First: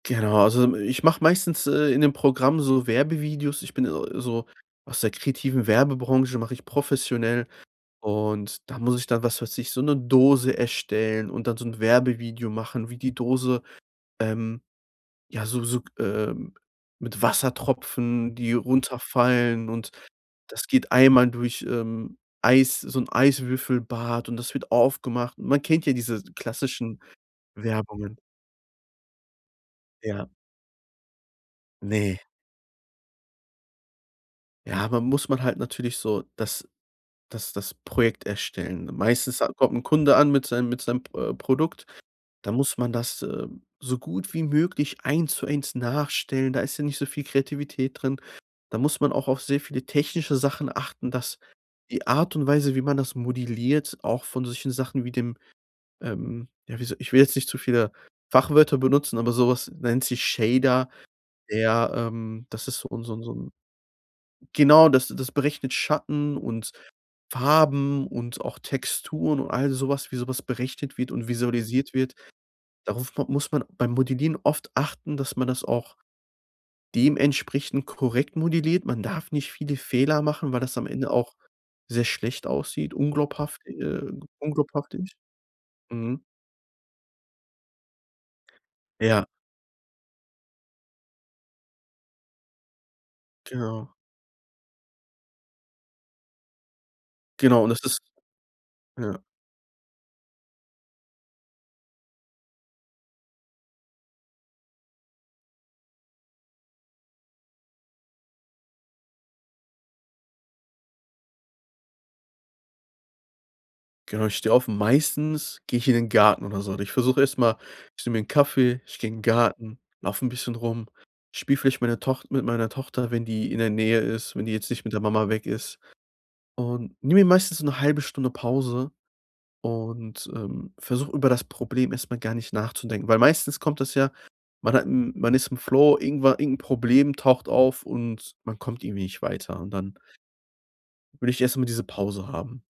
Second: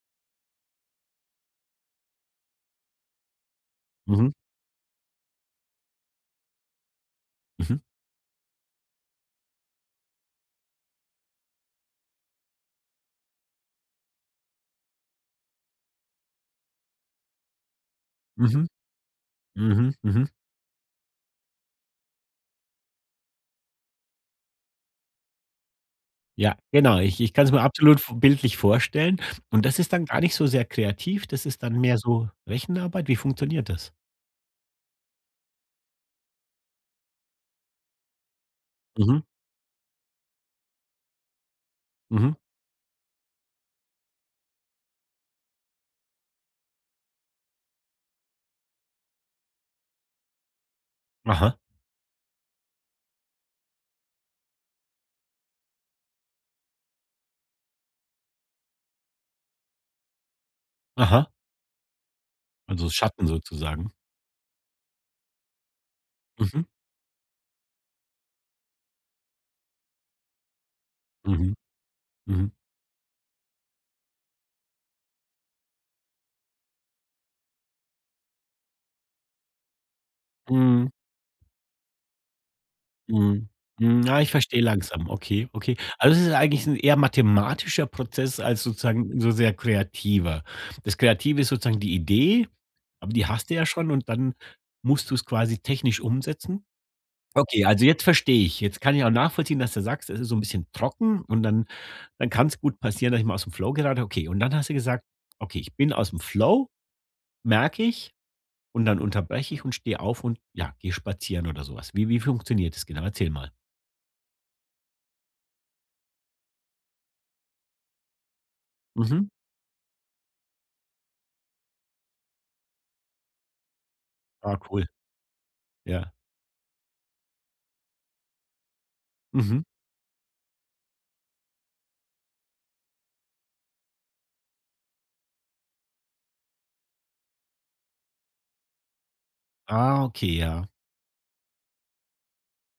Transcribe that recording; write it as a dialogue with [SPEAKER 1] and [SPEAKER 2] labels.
[SPEAKER 1] Genau, also, hm, ich mache meistens, äh, in dem Programm so Werbevideos ich bin, äh,
[SPEAKER 2] Mhm.
[SPEAKER 1] so aus der kreativen Werbebranche mache ich professionell
[SPEAKER 2] Mhm.
[SPEAKER 1] und da muss ich dann, was weiß ich, so 'ne Dose erstellen und dann so 'n Werbevideo machen, wie die Dose, ähm, ja, so so g ähm, mit Wassertropfen, die
[SPEAKER 2] Mhm.
[SPEAKER 1] runterfallen und
[SPEAKER 2] Mhm, mhm.
[SPEAKER 1] das geht einmal durch, ähm, Eis so 'n Eiswürfelbad, und das wird aufgemacht. Man kennt ja diese
[SPEAKER 2] Ja, genau,
[SPEAKER 1] klassischen
[SPEAKER 2] ich i ch kann's mir absolut v
[SPEAKER 1] Werbungen.
[SPEAKER 2] bildlich vorstellen und das ist dann gar
[SPEAKER 1] Ja.
[SPEAKER 2] nicht so sehr kreativ, das ist dann mehr
[SPEAKER 1] Ne.
[SPEAKER 2] so Rechenarbeit? Wie funktioniert das?
[SPEAKER 1] Ja, man muss man halt natürlich so das das das Projekt erstellen,
[SPEAKER 2] Mhm.
[SPEAKER 1] meistens ha kommt 'n Kunde an mit sei mit seinem Pr äh, Produkt,
[SPEAKER 2] Mhm.
[SPEAKER 1] da muss man das, äh, so gut wie möglich eins zu eins nachstellen, da ist ja nicht so viel Kreativität drin, da muss man auch auf sehr viele technische Sachen achten, dass
[SPEAKER 2] Aha.
[SPEAKER 1] die Art und Weise, wie man das modelliert, auch von solchen Sachen wie dem, ähm, ja, wie soll ich will jetzt nicht zu viele Fachwörter benutzen, aber sowas nennt sich Shader
[SPEAKER 2] Aha.
[SPEAKER 1] ja, ähm, das ist so
[SPEAKER 2] Also
[SPEAKER 1] 'n so 'n
[SPEAKER 2] Schatten
[SPEAKER 1] so 'n
[SPEAKER 2] sozusagen?
[SPEAKER 1] Genau, das das berechnet Schatten
[SPEAKER 2] Mhm.
[SPEAKER 1] und Farben und auch Texturen und all sowas wie sowas berechnet wird und
[SPEAKER 2] Mhm.
[SPEAKER 1] visualisiert wird,
[SPEAKER 2] Mhm.
[SPEAKER 1] darauf m muss man beim Modellieren oft achten, dass man das auch dementsprechend korrekt modelliert. Man darf nicht viele Fehler machen, weil das am
[SPEAKER 2] Mhm.
[SPEAKER 1] Ende auch sehr schlecht aussieht,
[SPEAKER 2] Mhm,
[SPEAKER 1] unglaubhaft, äh,
[SPEAKER 2] hm, ja, ich verstehe langsam,
[SPEAKER 1] unglaubwürdig.
[SPEAKER 2] okay, okay, also
[SPEAKER 1] Mhm.
[SPEAKER 2] es ist eigentlich 'n eher mathematischer Prozess als sozusagen
[SPEAKER 1] Ja.
[SPEAKER 2] so sehr kreativer. Das Kreative ist sozusagen die Idee, aber die hast du ja schon
[SPEAKER 1] Genau.
[SPEAKER 2] und dann musst du es quasi technisch umsetzen?
[SPEAKER 1] Genau,
[SPEAKER 2] Okay,
[SPEAKER 1] und das
[SPEAKER 2] also
[SPEAKER 1] ist
[SPEAKER 2] jetzt verstehe ich, jetzt kann ich auch
[SPEAKER 1] ja.
[SPEAKER 2] nachvollziehen, dass du sagst: „Es ist so 'n bisschen trocken, und dann dann kann's gut passieren, dass ich mal ausm Flow gerate.” Okay, und dann hast du gesagt: „Okay, ich bin ausm Flow, merke ich, und dann unterbreche ich und stehe auf und, ja, gehe spazieren oder so was.“ Wie wie funktioniert das genau? Erzähl mal.
[SPEAKER 1] Genau, ich stehe auf und meistens gehe ich in den Garten oder so und ich versuche erst mal ich nehme mir 'n Kaffee, ich gehe in 'n
[SPEAKER 2] Mhm.
[SPEAKER 1] Garten, laufe 'n bisschen rum, spiele vielleicht meiner Toch mit meiner Tochter, wenn die in der Nähe ist, wenn die
[SPEAKER 2] Ah,
[SPEAKER 1] jetzt nicht
[SPEAKER 2] cool.
[SPEAKER 1] mit der Mama weg ist,
[SPEAKER 2] Ja.
[SPEAKER 1] und nehme mir meistens 'ne 1/2 Stunde Pause
[SPEAKER 2] Mhm.
[SPEAKER 1] und, ähm, versuche, über das Problem erst mal gar nicht nachzudenken, weil meistens kommt das ja, man hat man ist im Flow, irgenwa irgendein Problem taucht auf und man kommt irgendwie nicht weiter und dann
[SPEAKER 2] Ah, okay, ja.
[SPEAKER 1] will ich erst mal diese Pause haben.